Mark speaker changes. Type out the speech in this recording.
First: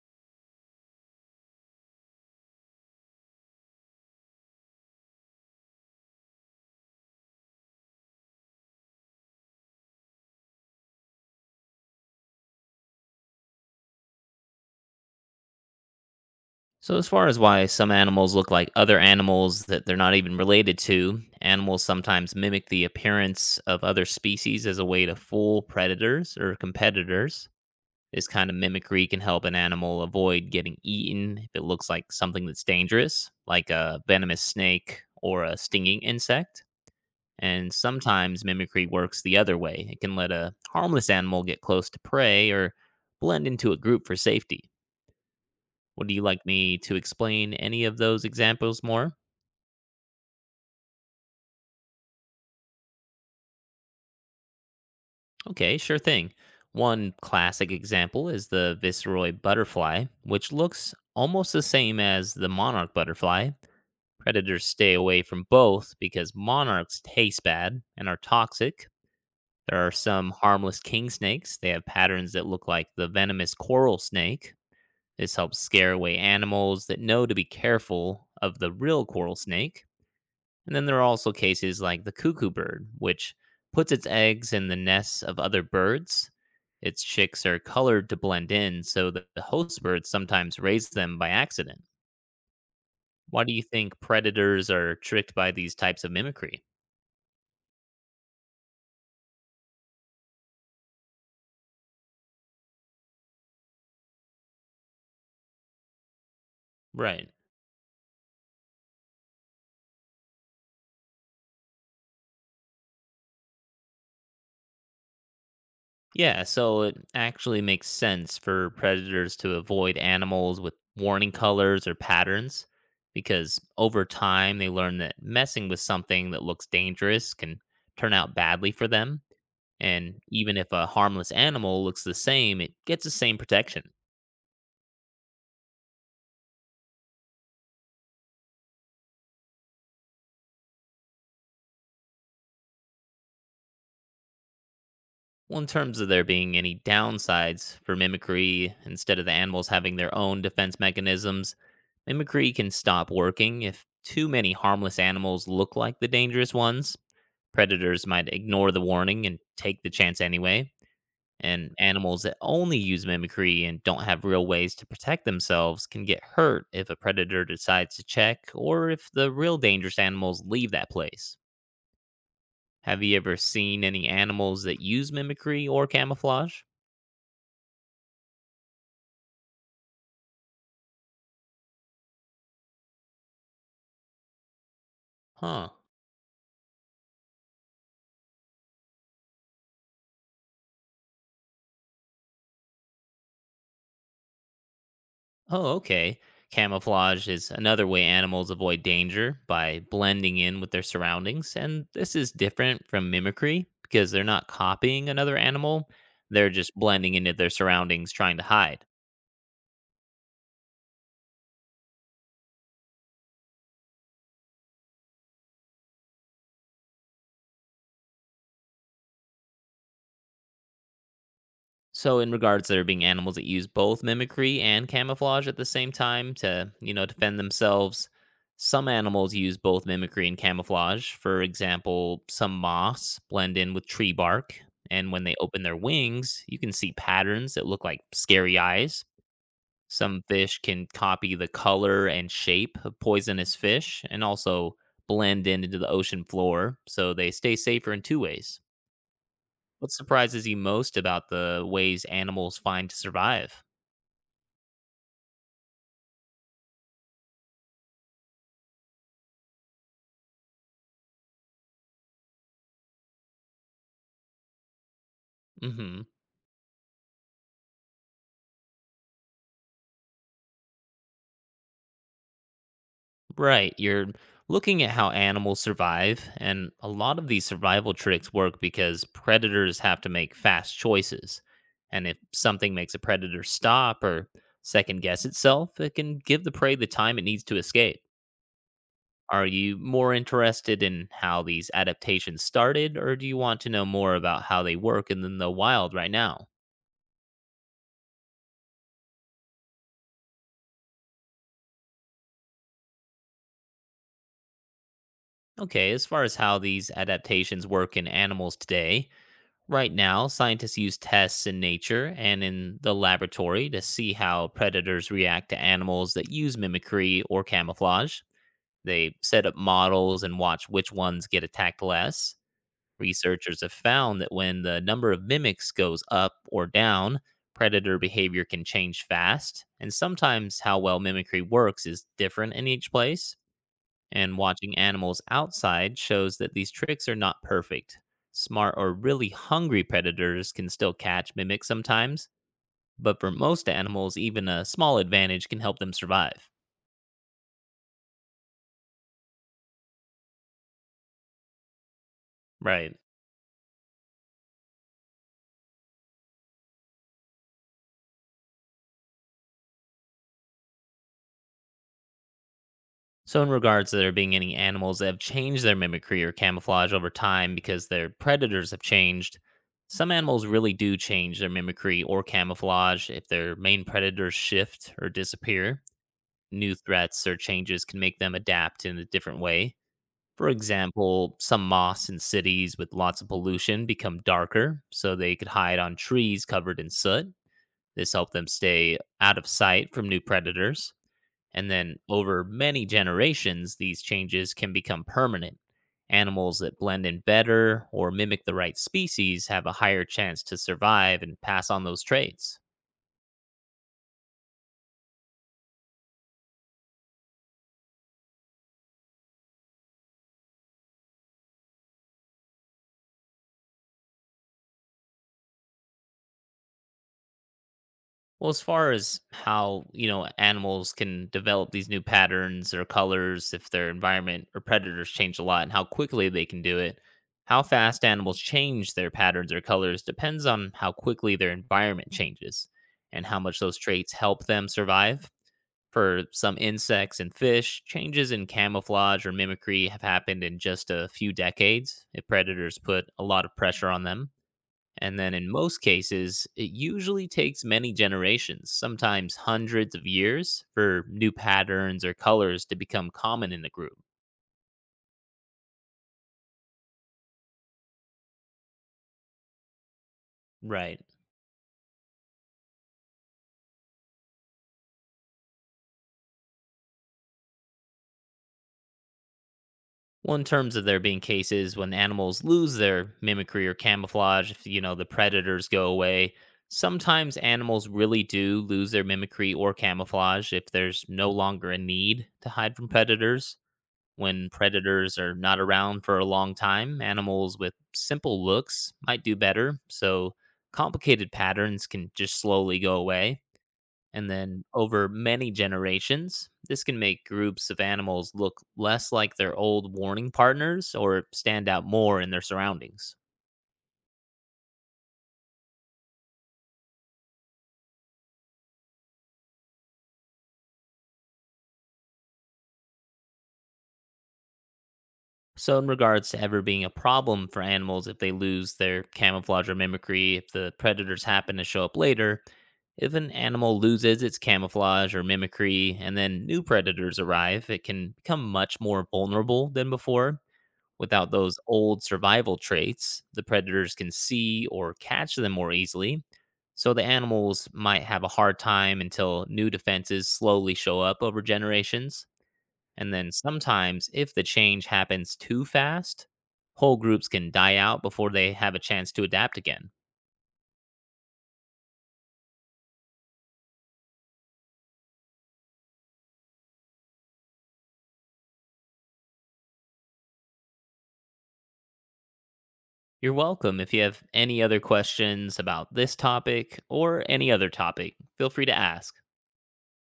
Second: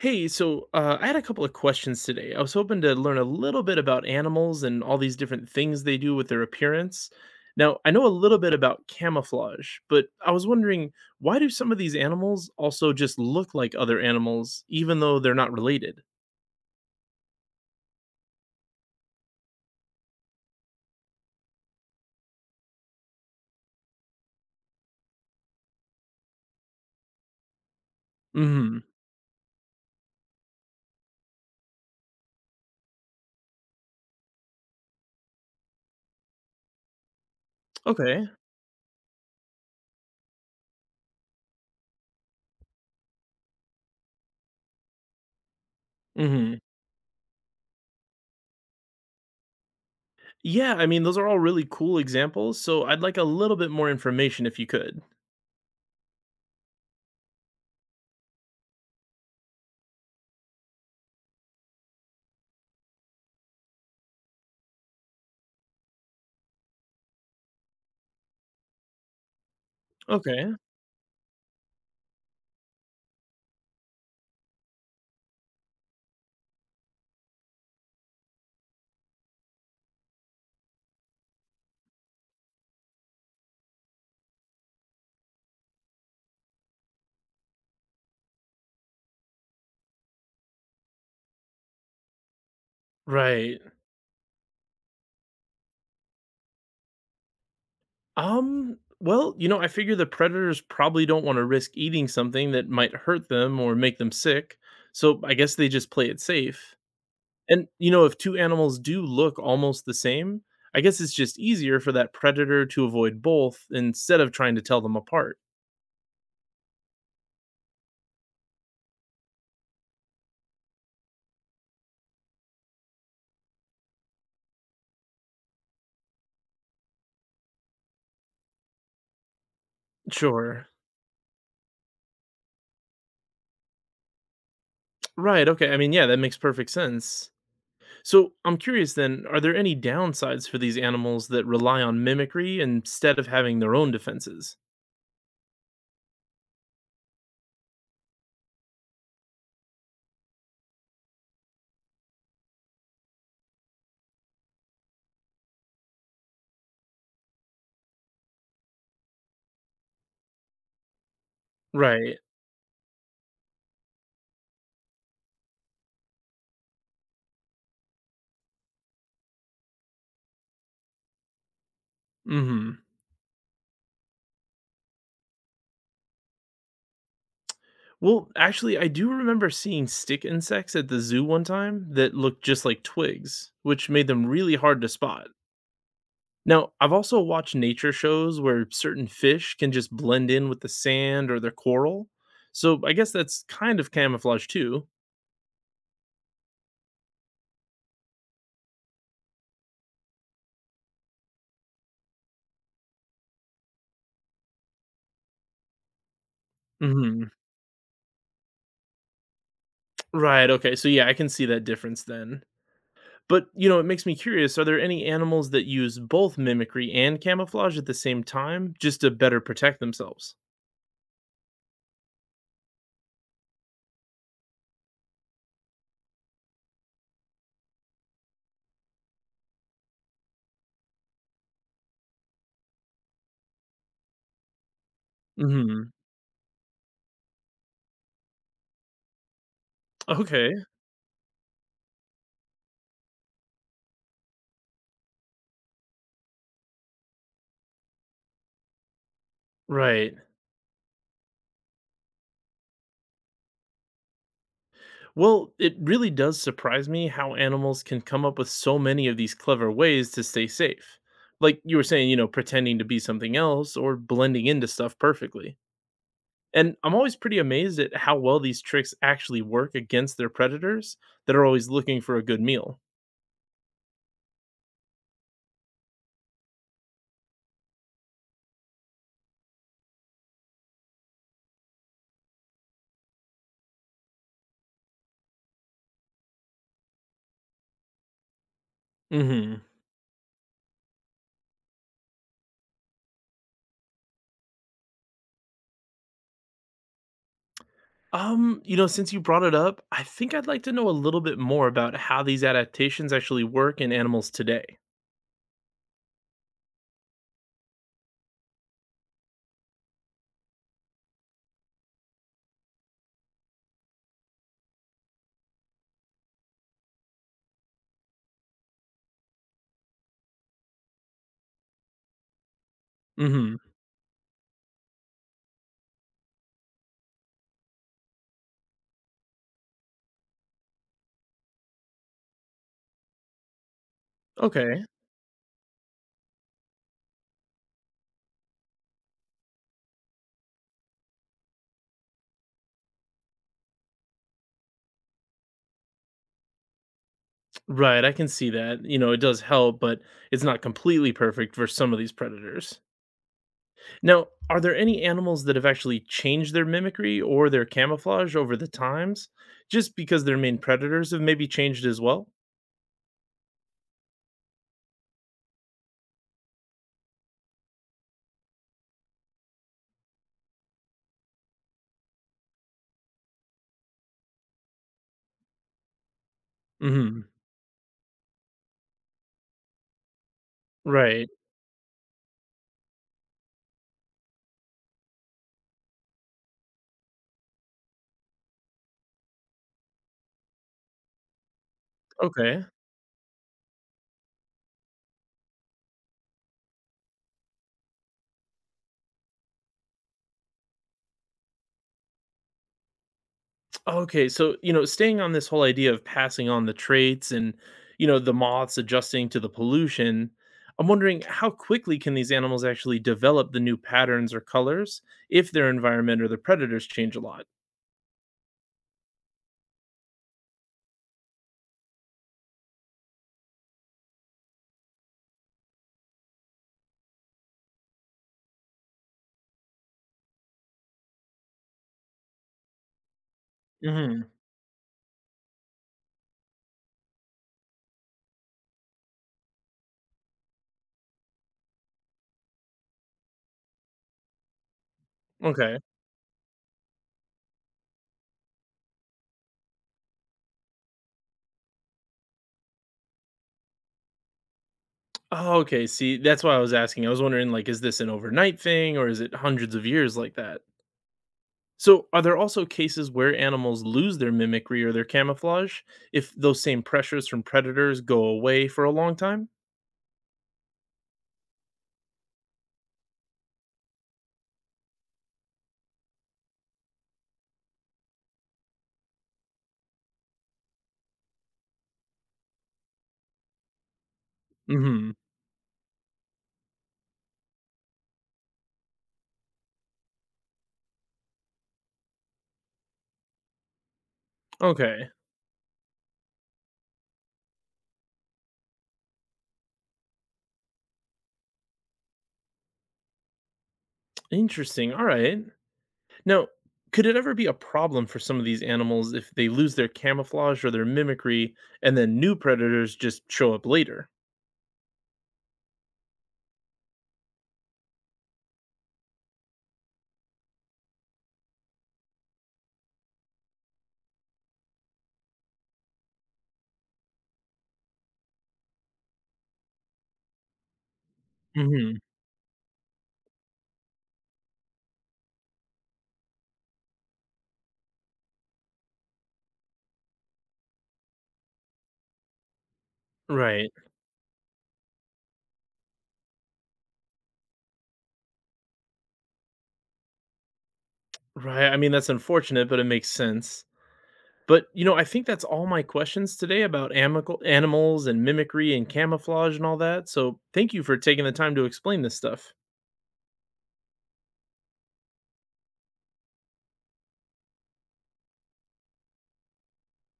Speaker 1: Hey, I had a couple of questions today. I was hoping to learn a little bit about animals and all these different things they do with their appearance. Now, I know a little bit about camouflage, but I was wondering, why do some of these animals also just look like other animals, even though they're not related?
Speaker 2: So, as far as why some animals look like other animals that they're not even related to, animals sometimes mimic the appearance of other species as a way to fool predators or competitors. This kind of
Speaker 1: Hmm.
Speaker 2: mimicry can help an animal avoid getting eaten if it looks like something that's dangerous, like a venomous snake or a stinging insect. And
Speaker 1: Okay.
Speaker 2: sometimes mimicry works the other way. It can let a harmless animal get close to prey or blend into a group for safety. Would you like
Speaker 1: Hmm.
Speaker 2: me to explain any of those examples more?
Speaker 1: Yeah. I mean, those are all really cool examples, so I'd like a little bit more information if you could.
Speaker 2: Okay, sure thing. One classic example is the Viceroy butterfly, which looks almost the same as the monarch butterfly. Predators stay away from both because monarchs taste bad and are toxic. There are some
Speaker 1: Okay.
Speaker 2: harmless king snakes. They have patterns that look like the venomous coral snake. This helps scare away animals that know to be careful of the real coral snake. And then there are also cases like the cuckoo bird, which puts its eggs in the nests of other birds. Its chicks are colored to blend in, so that the host birds sometimes raise them by accident. Why do
Speaker 1: Right.
Speaker 2: you think predators are tricked by these types of mimicry?
Speaker 1: Well, you know, I figure the predators probably don't want to risk eating something that might hurt them or make them sick, so I guess they just play it safe.
Speaker 2: Right.
Speaker 1: And, you know, if two animals do look almost the same, I guess it's just easier for that predator to avoid both instead of trying to tell them apart.
Speaker 2: Yeah, so it actually makes sense for predators to avoid animals with warning colors or patterns because over time they learn that messing with something that looks dangerous can turn out badly for them. And even
Speaker 1: Sure.
Speaker 2: if a harmless animal looks the same, it gets the same protection.
Speaker 1: Right. Okay. I mean, yeah, that makes perfect sense. So I'm curious then, are there any downsides for these animals that rely on mimicry instead of having their own defenses?
Speaker 2: Well, in terms of there being any downsides for mimicry, instead of the animals having their own defense mechanisms, mimicry can stop working if too many harmless animals look like the dangerous ones. Predators might ignore the warning and take the chance anyway. And
Speaker 1: Right.
Speaker 2: animals that only use mimicry and don't have real ways to protect themselves can get hurt if a predator decides to check or if the real dangerous animals leave that place.
Speaker 1: Mm hmm.
Speaker 2: Have you ever seen any animals that use mimicry or camouflage?
Speaker 1: Well, actually, I do remember seeing stick insects at the zoo one time that looked just like twigs, which made them really hard to spot.
Speaker 2: Huh.
Speaker 1: Now, I've also watched nature shows where certain fish can just blend in with the sand or their coral, so I guess that's kind of camouflage too.
Speaker 2: Oh, okay. Camouflage is another way animals avoid danger by blending in with their surroundings, and this is different from mimicry because they're not copying another animal, they're just blending
Speaker 1: Hmm.
Speaker 2: into their surroundings trying to hide.
Speaker 1: Right. Okay. So yeah, I can see that difference then. But, you know, it makes me curious. Are there any animals that use both mimicry and camouflage at the same time just to better protect themselves?
Speaker 2: So, in regards, there being animals that use both mimicry and camouflage at the same time to, defend themselves. Some animals use both mimicry and camouflage. For example, some moths blend in with tree bark, and when they open their
Speaker 1: Hmm.
Speaker 2: wings, you can see patterns that look like scary eyes. Some
Speaker 1: Okay.
Speaker 2: fish can copy the color and shape of poisonous fish and also blend in into the ocean floor, so they stay safer in two ways. What
Speaker 1: Right.
Speaker 2: surprises you most about the ways animals find to survive?
Speaker 1: Well, it really does surprise me how animals can come up with so many of these clever ways to stay safe. Like you were saying, you know, pretending to be something else or blending into stuff perfectly.
Speaker 2: Hmm.
Speaker 1: And I'm always pretty amazed at how well these tricks actually work against their predators that are always looking for a good meal.
Speaker 2: Right. You're looking at how animals survive, and a lot of these survival tricks work because predators have to make fast choices. And if something makes a predator stop or second guess itself, it can give the prey the time it needs to escape. Are
Speaker 1: Hmm.
Speaker 2: you more interested in how these adaptations started, or do you want to know more about how they work in the wild right now?
Speaker 1: You know, since you brought it up, I think I'd like to know a little bit more about how these adaptations actually work in animals today.
Speaker 2: Okay, as far as how these adaptations work in animals today, right now scientists use tests in nature and in the laboratory to see how predators react to animals that use mimicry or camouflage. They set up models and watch which ones get attacked less.
Speaker 1: Hmm.
Speaker 2: Researchers have found that when the number of mimics goes up or down, predator behavior can change fast, and sometimes how well mimicry works is different in each place. And watching
Speaker 1: Okay.
Speaker 2: animals outside shows that these tricks are not perfect. Smart or really hungry predators can still catch mimics sometimes, but for most animals, even a small advantage can help them survive.
Speaker 1: Right, I can see that. You know, it does help, but it's not completely perfect for some of these predators.
Speaker 2: Right.
Speaker 1: Now, are there any animals that have actually changed their mimicry or their camouflage over the times just because their main predators have maybe changed as well?
Speaker 2: So, in regards to there being any animals that have changed their mimicry or camouflage over time because their predators have changed, some animals really do change their mimicry or camouflage if their main predators shift or disappear. New
Speaker 1: Mhm.
Speaker 2: threats or changes can make them adapt in a different way. For
Speaker 1: Right.
Speaker 2: example, some moss in cities with lots of pollution become darker, so they could hide on trees covered in soot. This helped them stay out of sight from new predators. And then over
Speaker 1: Okay.
Speaker 2: many generations, these changes can become permanent. Animals that blend in better or mimic the right species have a higher chance to survive and pass on those traits.
Speaker 1: Okay, so, you know, staying on this whole idea of passing on the traits and, you know, the moths adjusting to the pollution, I'm wondering, how quickly can these animals actually develop the new patterns or colors if their environment or the predators change a lot?
Speaker 2: Well, as far as how, animals can develop these new patterns or colors if their environment or predators change a lot and how quickly they can do it, how fast animals change their patterns or colors depends on how quickly their environment changes and how much those traits
Speaker 1: Mhm.
Speaker 2: help them survive. For some insects and fish, changes in camouflage or mimicry have happened in just a few decades if predators put a lot of pressure on them. And then in
Speaker 1: Okay.
Speaker 2: most cases, it usually takes many generations, sometimes hundreds of years, for new patterns or colors to become common in the group.
Speaker 1: Oh, okay, see, that's why I was asking. I was wondering, like, is this an overnight thing or is it hundreds of years like that?
Speaker 2: Right.
Speaker 1: So, are there also cases where animals lose their mimicry or their camouflage if those same pressures from predators go away for a long time?
Speaker 2: Well, in terms of there being cases when animals lose their mimicry or camouflage, if the predators go away, sometimes animals really do lose their mimicry or camouflage if there's no longer a need to hide from predators. When
Speaker 1: Hmm.
Speaker 2: predators are not around for a long time, animals with simple looks might do better, so complicated patterns can just slowly go away. And then over
Speaker 1: Okay.
Speaker 2: many generations, this can make groups of animals look less like their old warning partners or stand out more in their surroundings.
Speaker 1: Interesting. All right. Now, could it ever be a problem for some of these animals if they lose their camouflage or their mimicry and then new predators just show up later?
Speaker 2: So, in regards to ever being a problem for animals if they lose their camouflage or mimicry, if the predators happen to show up later, if an animal loses its camouflage or mimicry and then new predators arrive, it can become much more vulnerable than before. Without those
Speaker 1: Hmm.
Speaker 2: old survival traits, the predators can see or catch them more easily. So, the animals might have a hard time until new defenses slowly show up over generations. And then
Speaker 1: Right.
Speaker 2: sometimes, if the change happens too fast, whole groups can die out before they have a chance to adapt again.
Speaker 1: Right. I mean, that's unfortunate, but it makes sense. But, you know, I think that's all my questions today about amical animals and mimicry and camouflage and all that. So, thank you for taking the time to explain this stuff.
Speaker 2: You're welcome. If you have any other questions about this topic or any other topic, feel free to ask.